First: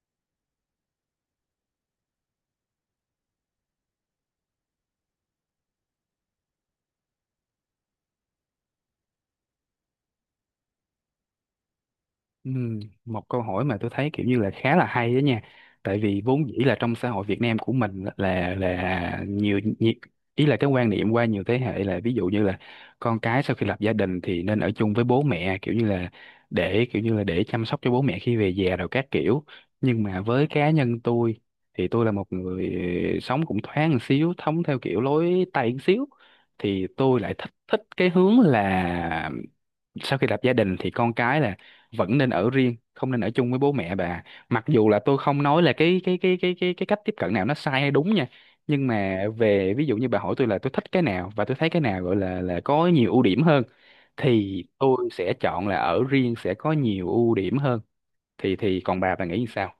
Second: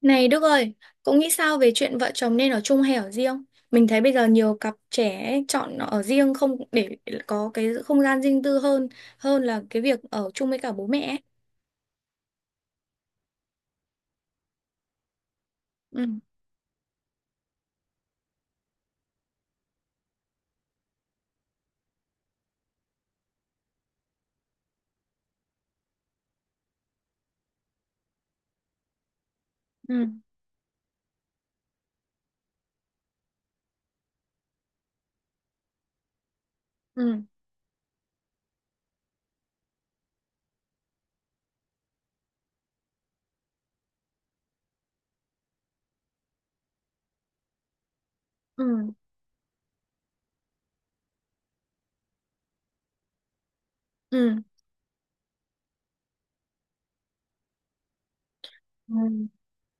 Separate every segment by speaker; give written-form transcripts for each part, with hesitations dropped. Speaker 1: Này Đức ơi, cậu nghĩ sao về chuyện vợ chồng nên ở chung hay ở riêng? Mình thấy bây giờ nhiều cặp trẻ ấy chọn ở riêng không để có cái không gian riêng tư hơn hơn là cái việc ở chung với cả bố mẹ ấy.
Speaker 2: Ừ, một câu hỏi mà tôi thấy kiểu như là khá là hay đó nha, tại
Speaker 1: Ừ.
Speaker 2: vì vốn dĩ là trong xã hội Việt Nam của mình là nhiều, nhiều ý là cái quan niệm qua nhiều thế hệ là ví dụ như là con cái sau khi lập gia đình thì nên ở chung với bố mẹ, kiểu như là để chăm sóc cho bố mẹ khi về già rồi các kiểu. Nhưng
Speaker 1: Ừ.
Speaker 2: mà với cá nhân tôi thì tôi là một người sống cũng thoáng một xíu, sống theo kiểu lối Tây một xíu, thì tôi
Speaker 1: Ừ.
Speaker 2: lại thích thích cái hướng là sau khi lập gia đình thì con cái là vẫn nên ở riêng, không nên ở chung với bố mẹ, bà. Mặc dù là tôi không nói là cái cách tiếp cận nào nó sai hay đúng nha,
Speaker 1: Ừ.
Speaker 2: nhưng mà về ví dụ như bà hỏi tôi là tôi thích cái nào và tôi thấy cái nào gọi là có nhiều ưu điểm hơn
Speaker 1: Ừ.
Speaker 2: thì tôi sẽ chọn là ở riêng sẽ có nhiều ưu điểm hơn. Thì còn bà
Speaker 1: Ừ.
Speaker 2: nghĩ như sao?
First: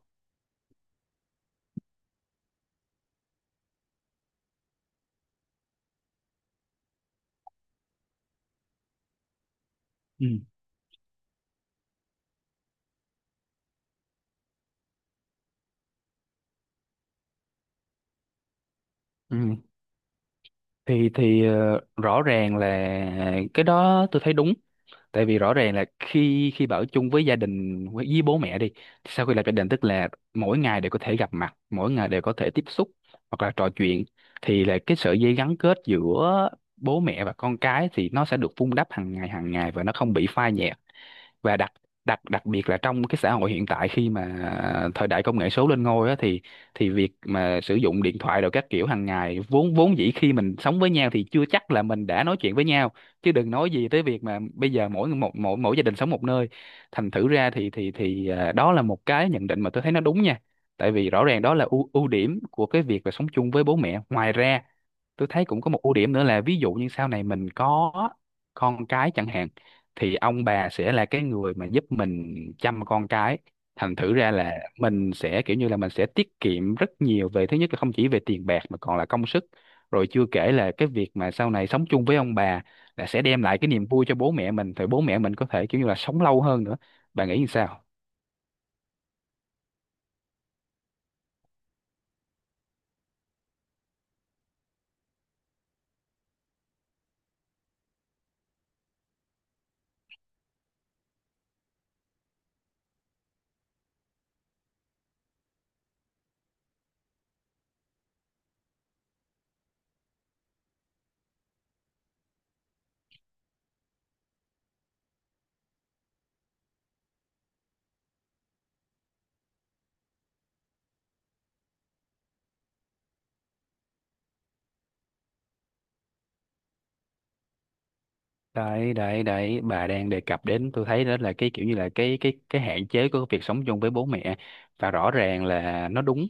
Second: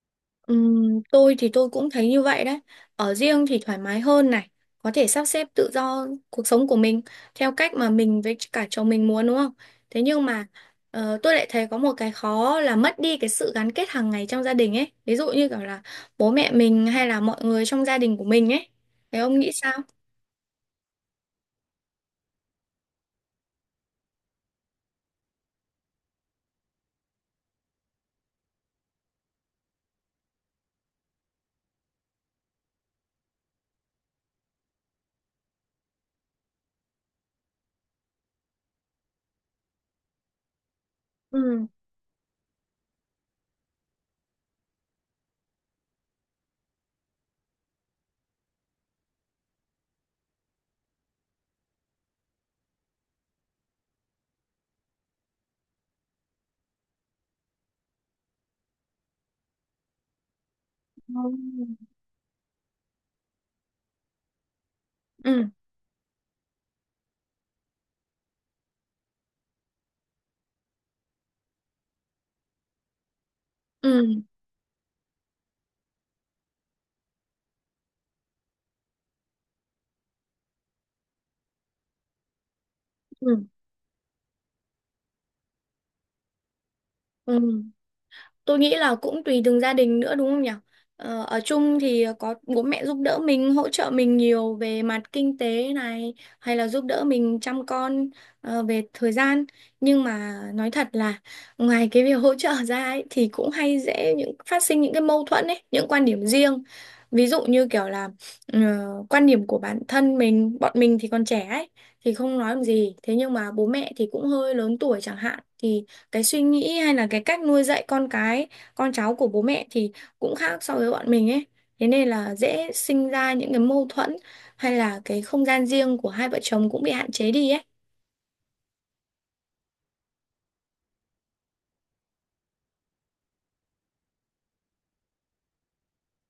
Speaker 1: Tôi thì tôi cũng thấy như vậy đấy. Ở riêng thì thoải mái hơn này, có thể sắp xếp tự do cuộc sống của mình theo cách mà mình với cả chồng mình muốn đúng không? Thế nhưng
Speaker 2: Ừ.
Speaker 1: mà tôi lại thấy có một cái khó là mất đi cái sự gắn kết hàng ngày trong gia đình ấy. Ví dụ như kiểu là bố mẹ mình hay là mọi người trong gia đình của mình ấy. Thế
Speaker 2: Ừ.
Speaker 1: ông nghĩ sao?
Speaker 2: Rõ ràng là cái đó tôi thấy đúng, tại vì rõ ràng là khi khi ở chung với gia đình, với bố mẹ đi, sau khi lập gia đình, tức là mỗi ngày đều có thể gặp mặt, mỗi ngày đều có thể tiếp xúc hoặc là trò chuyện, thì là cái sợi dây gắn kết giữa bố mẹ và con cái thì nó sẽ được vun đắp hàng ngày và nó không bị phai nhạt. Và
Speaker 1: Ừ.
Speaker 2: đặc đặc đặc biệt là trong cái xã hội hiện tại, khi mà thời đại công nghệ số lên ngôi á, thì việc mà sử dụng điện thoại rồi các kiểu hàng ngày, vốn vốn dĩ khi mình sống với nhau thì chưa chắc là mình đã nói chuyện với nhau, chứ đừng nói gì tới việc mà bây giờ mỗi một, mỗi mỗi gia đình sống một nơi. Thành thử ra đó là một cái nhận định mà tôi thấy nó đúng nha, tại vì rõ ràng đó là
Speaker 1: Ừ.
Speaker 2: ưu ưu điểm của cái việc là sống chung với bố mẹ. Ngoài ra tôi thấy
Speaker 1: Ừ.
Speaker 2: cũng có một ưu điểm nữa là ví dụ như sau này mình có con cái chẳng hạn, thì ông bà sẽ là cái người mà giúp mình chăm con cái. Thành
Speaker 1: Ừ.
Speaker 2: thử ra là mình sẽ kiểu như là mình sẽ tiết kiệm rất nhiều về, thứ nhất là không chỉ về tiền bạc mà còn là công sức. Rồi chưa kể là cái việc mà sau này sống chung với ông bà là sẽ đem
Speaker 1: Ừ.
Speaker 2: lại cái niềm vui cho bố mẹ mình, thì bố mẹ mình có thể kiểu như là sống lâu hơn nữa. Bạn nghĩ như
Speaker 1: Ừ.
Speaker 2: sao?
Speaker 1: Tôi nghĩ là cũng tùy từng gia đình nữa đúng không nhỉ? Ờ, ở chung thì có bố mẹ giúp đỡ mình, hỗ trợ mình nhiều về mặt kinh tế này, hay là giúp đỡ mình chăm con, về thời gian. Nhưng mà nói thật là ngoài cái việc hỗ trợ ra ấy, thì cũng hay dễ những phát sinh những cái mâu thuẫn ấy, những quan điểm riêng. Ví dụ như kiểu là ờ, quan điểm của bản thân mình, bọn mình thì còn trẻ ấy, thì không nói làm gì. Thế nhưng mà bố mẹ thì cũng hơi lớn tuổi chẳng hạn, thì cái suy nghĩ hay là cái cách nuôi dạy con cái con cháu của bố mẹ thì cũng khác so với bọn mình ấy, thế nên là dễ sinh ra những cái mâu thuẫn hay là cái không gian riêng của hai vợ chồng cũng bị hạn chế đi ấy.
Speaker 2: Đấy đấy đấy, bà đang đề cập đến, tôi thấy đó là cái kiểu như là cái hạn chế của việc sống chung với bố mẹ, và rõ ràng là nó đúng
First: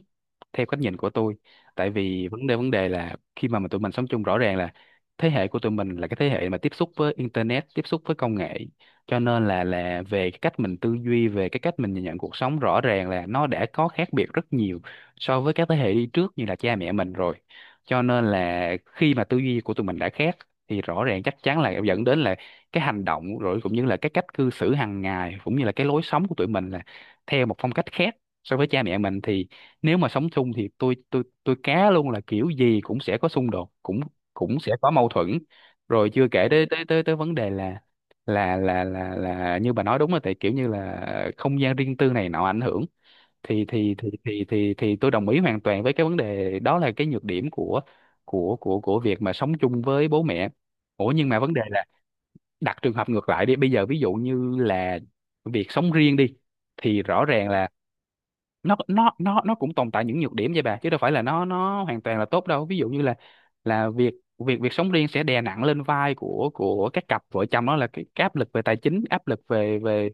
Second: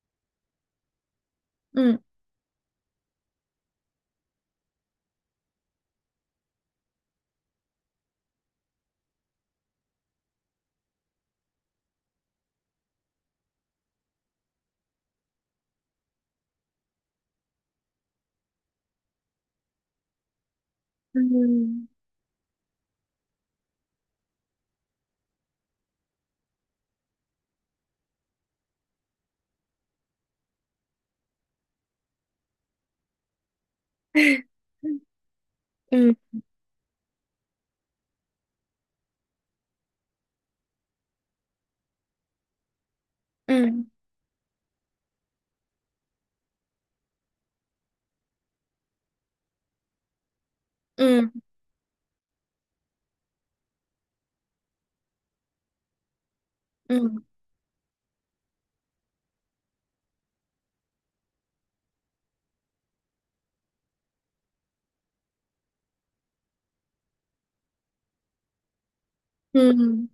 Speaker 2: theo cách nhìn của tôi, tại
Speaker 1: Ừ.
Speaker 2: vì vấn đề là khi mà tụi mình sống chung, rõ ràng là thế hệ của tụi mình là cái thế hệ mà tiếp xúc với internet, tiếp xúc với công nghệ, cho nên là về cái cách mình tư duy, về cái cách mình nhìn nhận cuộc sống, rõ ràng là nó đã có khác biệt rất nhiều so với các thế hệ đi trước như là cha mẹ mình rồi. Cho nên là khi mà tư duy của tụi mình đã khác thì rõ ràng chắc chắn là
Speaker 1: Ừ.
Speaker 2: dẫn đến là cái hành động rồi cũng như là cái cách cư xử hàng ngày, cũng như là cái lối sống của tụi mình là theo một phong cách khác so với cha mẹ mình. Thì nếu mà sống chung thì tôi cá luôn là kiểu gì cũng sẽ có xung đột, cũng cũng sẽ có mâu thuẫn. Rồi
Speaker 1: Ừ.
Speaker 2: chưa kể tới tới tới tới vấn đề là là như bà nói, đúng là tại kiểu như là không gian riêng tư này nọ ảnh hưởng, thì
Speaker 1: Ừ.
Speaker 2: thì thì thì thì thì tôi đồng ý hoàn toàn với cái vấn đề đó, là cái nhược điểm của của việc mà sống chung với bố mẹ. Ủa nhưng
Speaker 1: Ừ.
Speaker 2: mà vấn đề là đặt trường hợp ngược lại đi, bây giờ ví dụ như là việc sống riêng đi,
Speaker 1: Ừ.
Speaker 2: thì rõ ràng là nó cũng tồn tại những nhược điểm vậy bà, chứ đâu phải là nó hoàn toàn là tốt đâu. Ví dụ như là việc việc việc sống riêng sẽ đè nặng lên vai của các cặp vợ chồng, đó là cái áp lực về tài chính, áp lực về
Speaker 1: Ừ.
Speaker 2: về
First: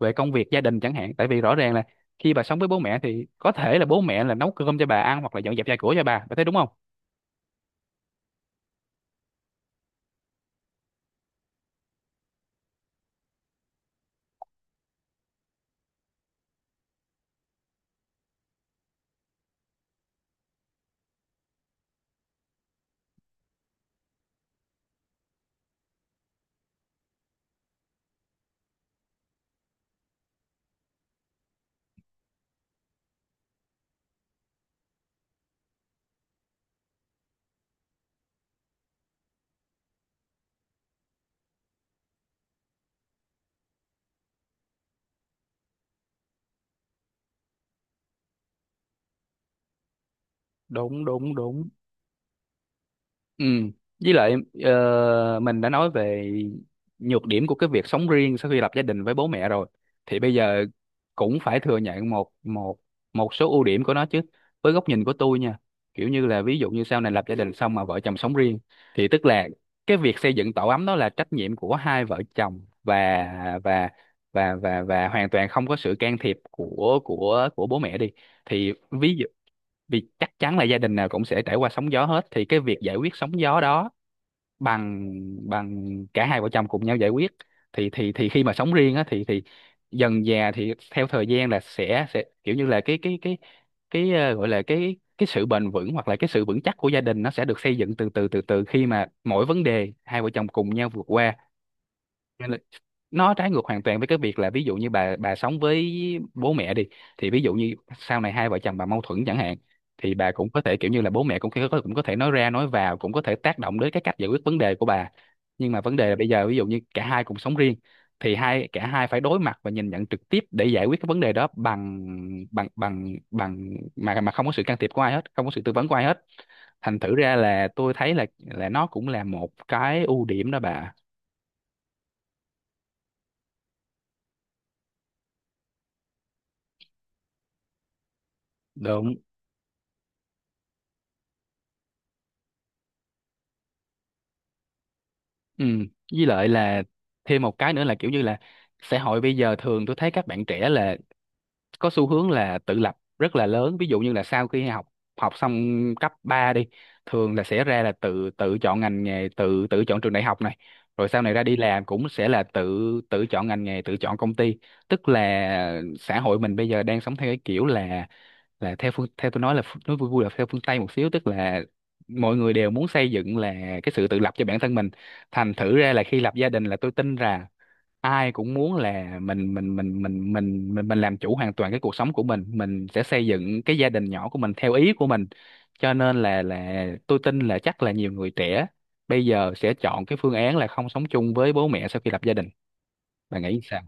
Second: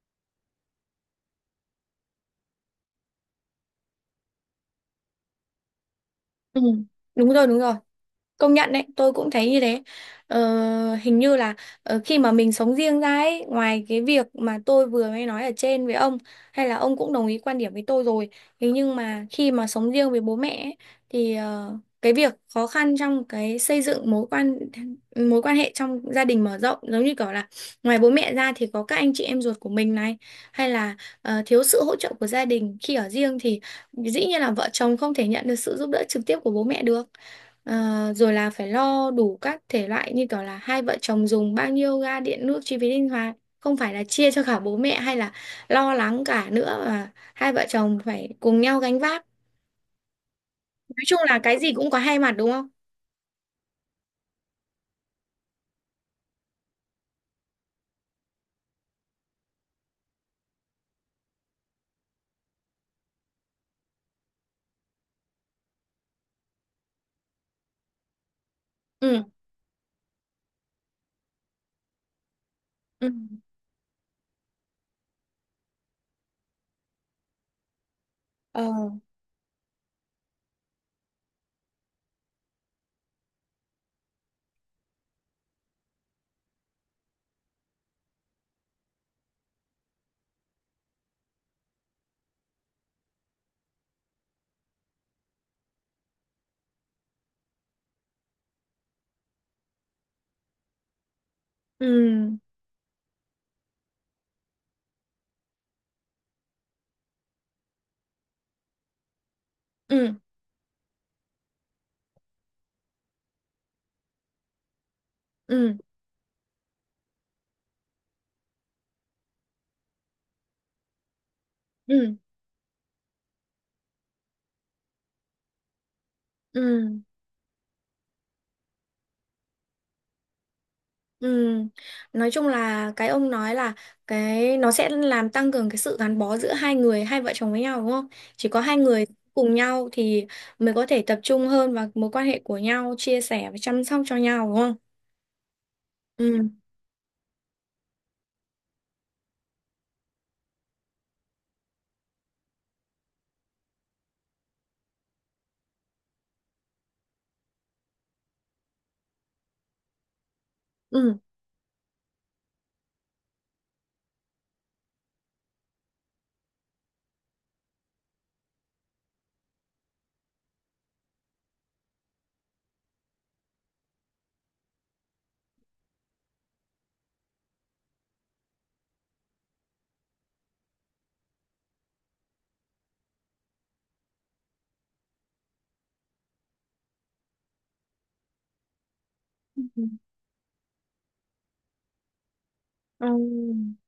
Speaker 2: về công việc gia đình chẳng hạn. Tại vì rõ ràng là khi bà sống với bố mẹ thì có thể là bố mẹ là nấu cơm cho bà ăn, hoặc là dọn dẹp nhà cửa cho bà thấy đúng
Speaker 1: Ừ.
Speaker 2: không?
Speaker 1: Đúng rồi, đúng rồi. Công nhận đấy, tôi cũng thấy như thế. Ờ, hình như là khi mà mình sống riêng ra ấy, ngoài cái việc mà tôi vừa mới nói ở trên với ông, hay là ông cũng đồng ý quan điểm với tôi rồi. Thế nhưng mà khi mà sống riêng với bố mẹ ấy, thì cái việc khó khăn trong cái xây dựng mối quan hệ trong gia đình mở rộng giống như kiểu là ngoài bố mẹ ra thì có các anh chị em ruột của mình này, hay là thiếu sự hỗ trợ của gia đình khi ở riêng thì dĩ nhiên là vợ chồng không thể nhận được sự giúp đỡ trực tiếp của bố mẹ được. Ờ, rồi là phải lo đủ các thể loại như kiểu là hai vợ chồng dùng bao nhiêu ga điện nước chi phí linh hoạt không phải là chia cho cả bố mẹ hay là lo lắng cả nữa mà hai vợ chồng phải cùng nhau gánh vác. Nói
Speaker 2: Đúng,
Speaker 1: chung
Speaker 2: đúng,
Speaker 1: là cái
Speaker 2: đúng.
Speaker 1: gì cũng có hai mặt đúng không?
Speaker 2: Ừ. Với lại mình đã nói về nhược điểm của cái việc sống riêng sau khi lập gia đình với bố mẹ rồi, thì bây giờ cũng phải thừa nhận một một một số ưu điểm của nó chứ, với góc nhìn của tôi nha. Kiểu như là ví dụ như sau này lập gia đình xong mà vợ chồng sống riêng thì
Speaker 1: Ừ.
Speaker 2: tức là cái việc xây dựng tổ ấm đó là trách nhiệm của hai vợ chồng,
Speaker 1: Ừ.
Speaker 2: và hoàn toàn không có sự can thiệp của bố mẹ đi.
Speaker 1: Ờ.
Speaker 2: Thì vì chắc chắn là gia đình nào cũng sẽ trải qua sóng gió hết, thì cái việc giải quyết sóng gió đó bằng bằng cả hai vợ chồng cùng nhau giải quyết, thì khi mà sống riêng á thì dần dà thì theo thời gian là sẽ kiểu như là gọi là cái sự bền vững, hoặc là cái sự vững chắc của gia đình, nó sẽ được xây dựng từ từ khi mà mỗi vấn đề hai vợ chồng cùng nhau vượt qua.
Speaker 1: Ừ.
Speaker 2: Nên là nó trái ngược hoàn toàn với cái việc là, ví dụ như bà sống với bố mẹ đi, thì ví dụ như sau này hai vợ chồng bà mâu thuẫn chẳng hạn,
Speaker 1: Ừ.
Speaker 2: thì bà cũng có thể kiểu như là bố mẹ cũng có thể nói ra nói vào, cũng có thể tác động đến cái cách giải quyết vấn đề của bà.
Speaker 1: Ừ.
Speaker 2: Nhưng mà vấn đề là bây giờ ví dụ như cả hai cùng sống riêng, thì cả hai phải đối mặt và nhìn nhận trực tiếp để giải quyết cái vấn đề đó bằng
Speaker 1: Ừ.
Speaker 2: bằng bằng bằng mà không có sự can thiệp của ai hết, không có sự tư vấn của ai hết. Thành
Speaker 1: Ừ.
Speaker 2: thử ra là tôi thấy là nó cũng là một cái ưu điểm đó bà.
Speaker 1: Ừ. Nói chung là cái ông nói là cái nó sẽ làm tăng cường cái sự gắn bó giữa hai người hai vợ chồng với nhau đúng không? Chỉ có hai người
Speaker 2: Đúng.
Speaker 1: cùng nhau thì mới có thể tập trung hơn vào mối quan hệ của nhau, chia sẻ và chăm sóc cho nhau đúng không?
Speaker 2: Ừ, với lại
Speaker 1: Ừ.
Speaker 2: là thêm một cái nữa là kiểu như là xã hội bây giờ thường tôi thấy các bạn trẻ là có xu hướng là tự lập rất là lớn, ví dụ như là sau khi học học xong cấp 3 đi, thường là sẽ ra là tự tự chọn ngành nghề, tự tự chọn trường đại học này, rồi
Speaker 1: Ừ.
Speaker 2: sau này ra đi làm cũng sẽ là tự tự chọn ngành nghề, tự chọn công ty. Tức là xã hội mình bây giờ đang sống theo cái kiểu là theo tôi nói là nói vui vui là theo phương Tây một xíu, tức là mọi người đều muốn xây dựng là cái sự tự lập cho bản thân mình. Thành thử ra là khi lập gia đình là tôi tin rằng ai cũng muốn là mình mình làm chủ hoàn toàn cái cuộc sống của mình sẽ xây dựng cái gia đình nhỏ của mình theo ý của mình. Cho nên là tôi tin là chắc là nhiều người trẻ bây giờ sẽ chọn cái phương án là không sống chung với bố mẹ sau khi lập gia đình.
Speaker 1: Ừ.
Speaker 2: Bạn nghĩ sao?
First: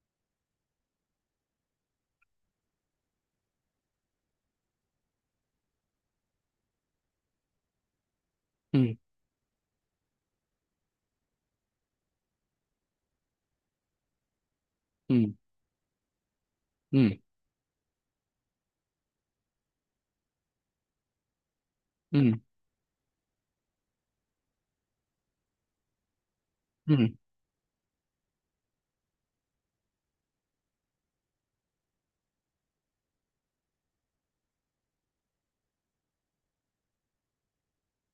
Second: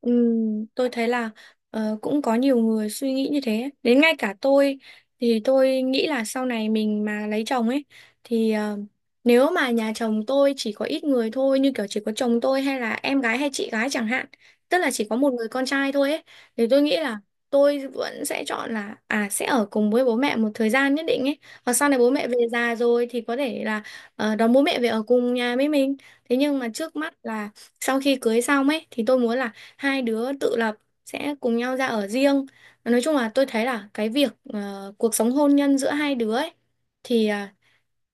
Speaker 1: Tôi thấy là cũng có nhiều người suy nghĩ như thế. Đến ngay cả tôi thì tôi nghĩ là sau này mình mà lấy chồng ấy thì
Speaker 2: Ừ,
Speaker 1: nếu mà nhà chồng tôi chỉ có ít người thôi như kiểu chỉ có chồng tôi hay là em gái hay chị gái chẳng hạn, tức là chỉ có
Speaker 2: ừ,
Speaker 1: một người con trai thôi ấy thì tôi nghĩ
Speaker 2: ừ,
Speaker 1: là tôi vẫn sẽ chọn là à sẽ ở cùng với bố mẹ một thời gian nhất định ấy. Hoặc sau này bố mẹ về già rồi thì có thể là đón bố mẹ về ở cùng nhà với mình. Thế nhưng mà
Speaker 2: ừ.
Speaker 1: trước mắt là sau khi cưới xong ấy thì tôi muốn là hai đứa tự lập sẽ cùng nhau ra ở riêng. Nói chung là tôi thấy là cái việc cuộc sống hôn nhân giữa hai đứa ấy, thì à,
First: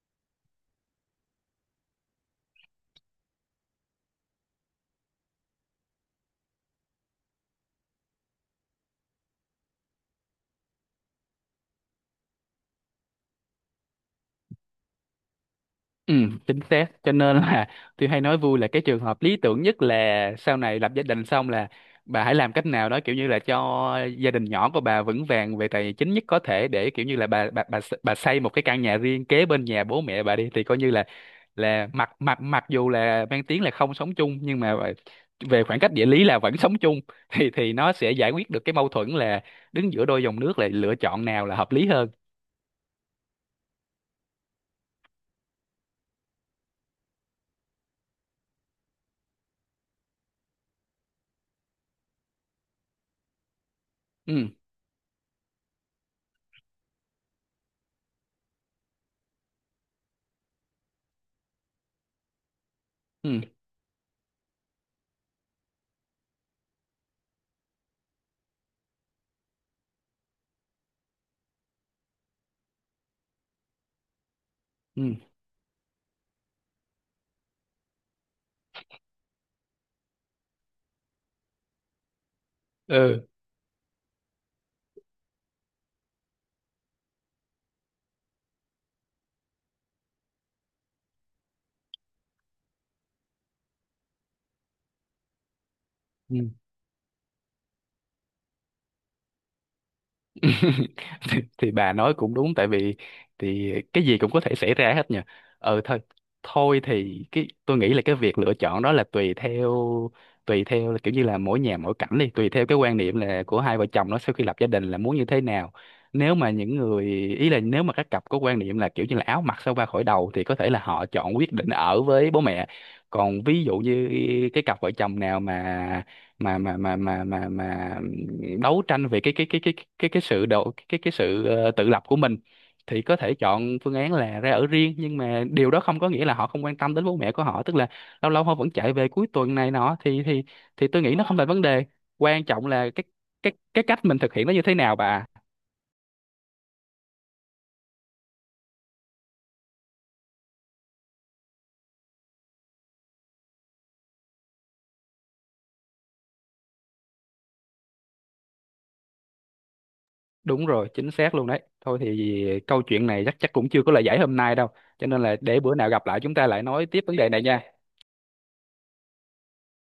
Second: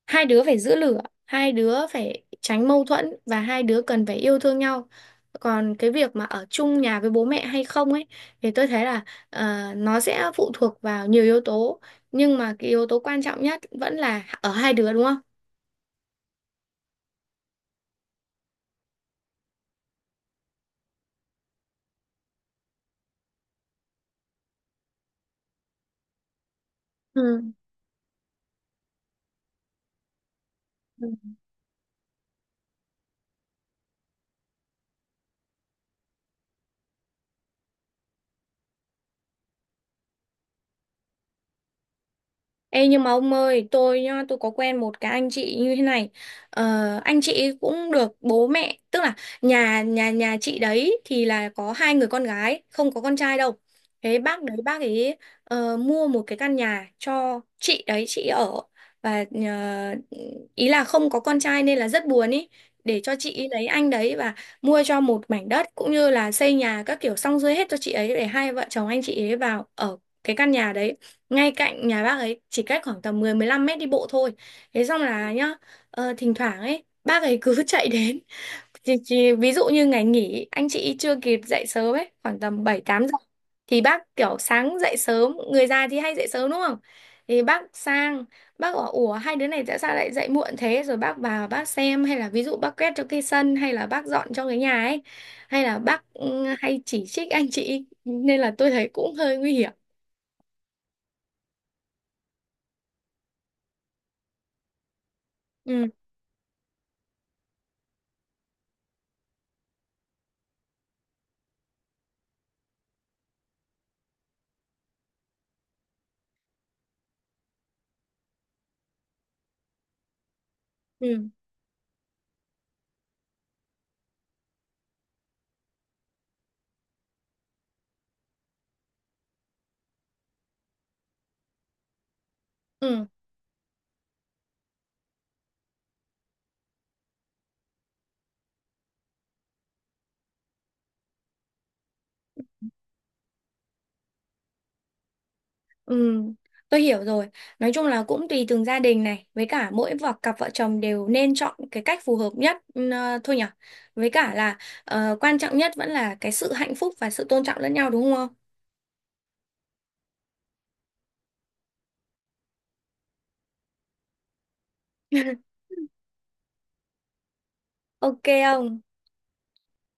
Speaker 1: hai đứa phải giữ lửa, hai đứa phải tránh mâu thuẫn và hai đứa cần phải yêu thương nhau, còn cái việc mà ở chung nhà với bố mẹ hay không ấy thì tôi thấy là nó sẽ phụ thuộc vào nhiều yếu tố, nhưng mà cái yếu tố quan trọng nhất vẫn là ở hai đứa đúng
Speaker 2: Ừ, chính xác. Cho nên là tôi hay nói vui là cái trường hợp lý tưởng nhất là sau này lập gia đình xong là bà hãy làm cách nào đó, kiểu như là cho gia đình nhỏ của bà vững vàng về tài chính nhất có thể, để kiểu như là
Speaker 1: không?
Speaker 2: bà xây một cái căn nhà riêng kế bên nhà bố mẹ bà đi, thì coi như
Speaker 1: Ừ.
Speaker 2: là mặc mặc mặc dù là mang tiếng là không sống chung nhưng mà về khoảng cách địa lý là vẫn sống chung, thì nó sẽ giải quyết được cái mâu thuẫn là đứng giữa đôi dòng nước là lựa chọn nào là hợp lý hơn.
Speaker 1: Ê nhưng mà ông ơi, tôi nhá, tôi có quen một cái anh chị như thế này. Ờ, anh chị cũng được bố mẹ, tức là nhà nhà nhà chị đấy thì là có hai người con gái, không có con trai đâu. Thế bác
Speaker 2: Ừ,
Speaker 1: đấy bác ấy mua một cái căn nhà cho chị đấy chị ở, và ý là không có con trai nên là rất buồn ý, để cho chị
Speaker 2: ừ,
Speaker 1: ấy lấy anh đấy và mua cho một mảnh đất cũng như là xây nhà các kiểu xong xuôi hết cho chị ấy để hai vợ chồng anh chị ấy vào ở cái căn nhà đấy, ngay cạnh nhà bác ấy, chỉ cách khoảng tầm 10-15 mét đi bộ thôi. Thế xong
Speaker 2: ừ,
Speaker 1: là nhá, thỉnh thoảng ấy bác ấy cứ chạy đến. Ví dụ như ngày nghỉ anh chị chưa kịp dậy sớm ấy, khoảng tầm 7-8 giờ, thì bác kiểu sáng dậy sớm, người già thì hay dậy sớm đúng không? Thì bác sang, bác bảo ủa hai đứa này tại sao lại dậy muộn thế, rồi bác vào bác xem hay là ví dụ bác quét cho cái sân hay là bác dọn cho cái nhà ấy, hay là bác
Speaker 2: ừ.
Speaker 1: hay chỉ trích anh chị nên là tôi thấy cũng hơi nguy hiểm.
Speaker 2: Thì, bà nói cũng đúng, tại vì cái gì cũng có thể xảy ra hết nhỉ.
Speaker 1: Ừ.
Speaker 2: Thôi, thôi thì cái tôi nghĩ là cái việc lựa chọn đó là tùy theo, là kiểu như là mỗi nhà mỗi cảnh đi, tùy theo cái quan niệm là của hai vợ chồng nó sau khi lập gia đình là muốn như thế nào. Nếu mà những người, ý là nếu mà các cặp có quan niệm là kiểu như là áo mặc sao ba khỏi đầu thì có thể là họ
Speaker 1: Ừ.
Speaker 2: chọn quyết định ở với bố mẹ. Còn ví dụ như cái cặp vợ chồng nào mà đấu tranh về cái sự tự lập của mình, thì
Speaker 1: Ừ.
Speaker 2: có thể chọn phương án là ra ở riêng. Nhưng mà điều đó không có nghĩa là họ không quan tâm đến bố mẹ của họ, tức là lâu lâu họ vẫn chạy về cuối tuần này nọ, thì tôi nghĩ nó không là vấn đề. Quan trọng là cái cách mình thực hiện nó như thế nào, bà à?
Speaker 1: Ừ, tôi hiểu rồi. Nói chung là cũng tùy từng gia đình này, với cả mỗi cặp vợ chồng đều nên chọn cái cách phù hợp nhất, thôi nhở. Với cả là quan trọng nhất vẫn là cái sự hạnh phúc và sự tôn trọng lẫn nhau đúng không?
Speaker 2: Đúng rồi, chính xác luôn đấy. Thôi thì câu chuyện này chắc chắc cũng chưa có lời giải hôm nay đâu, cho nên là để bữa nào gặp lại chúng ta lại nói tiếp vấn đề này nha.
Speaker 1: Ok không?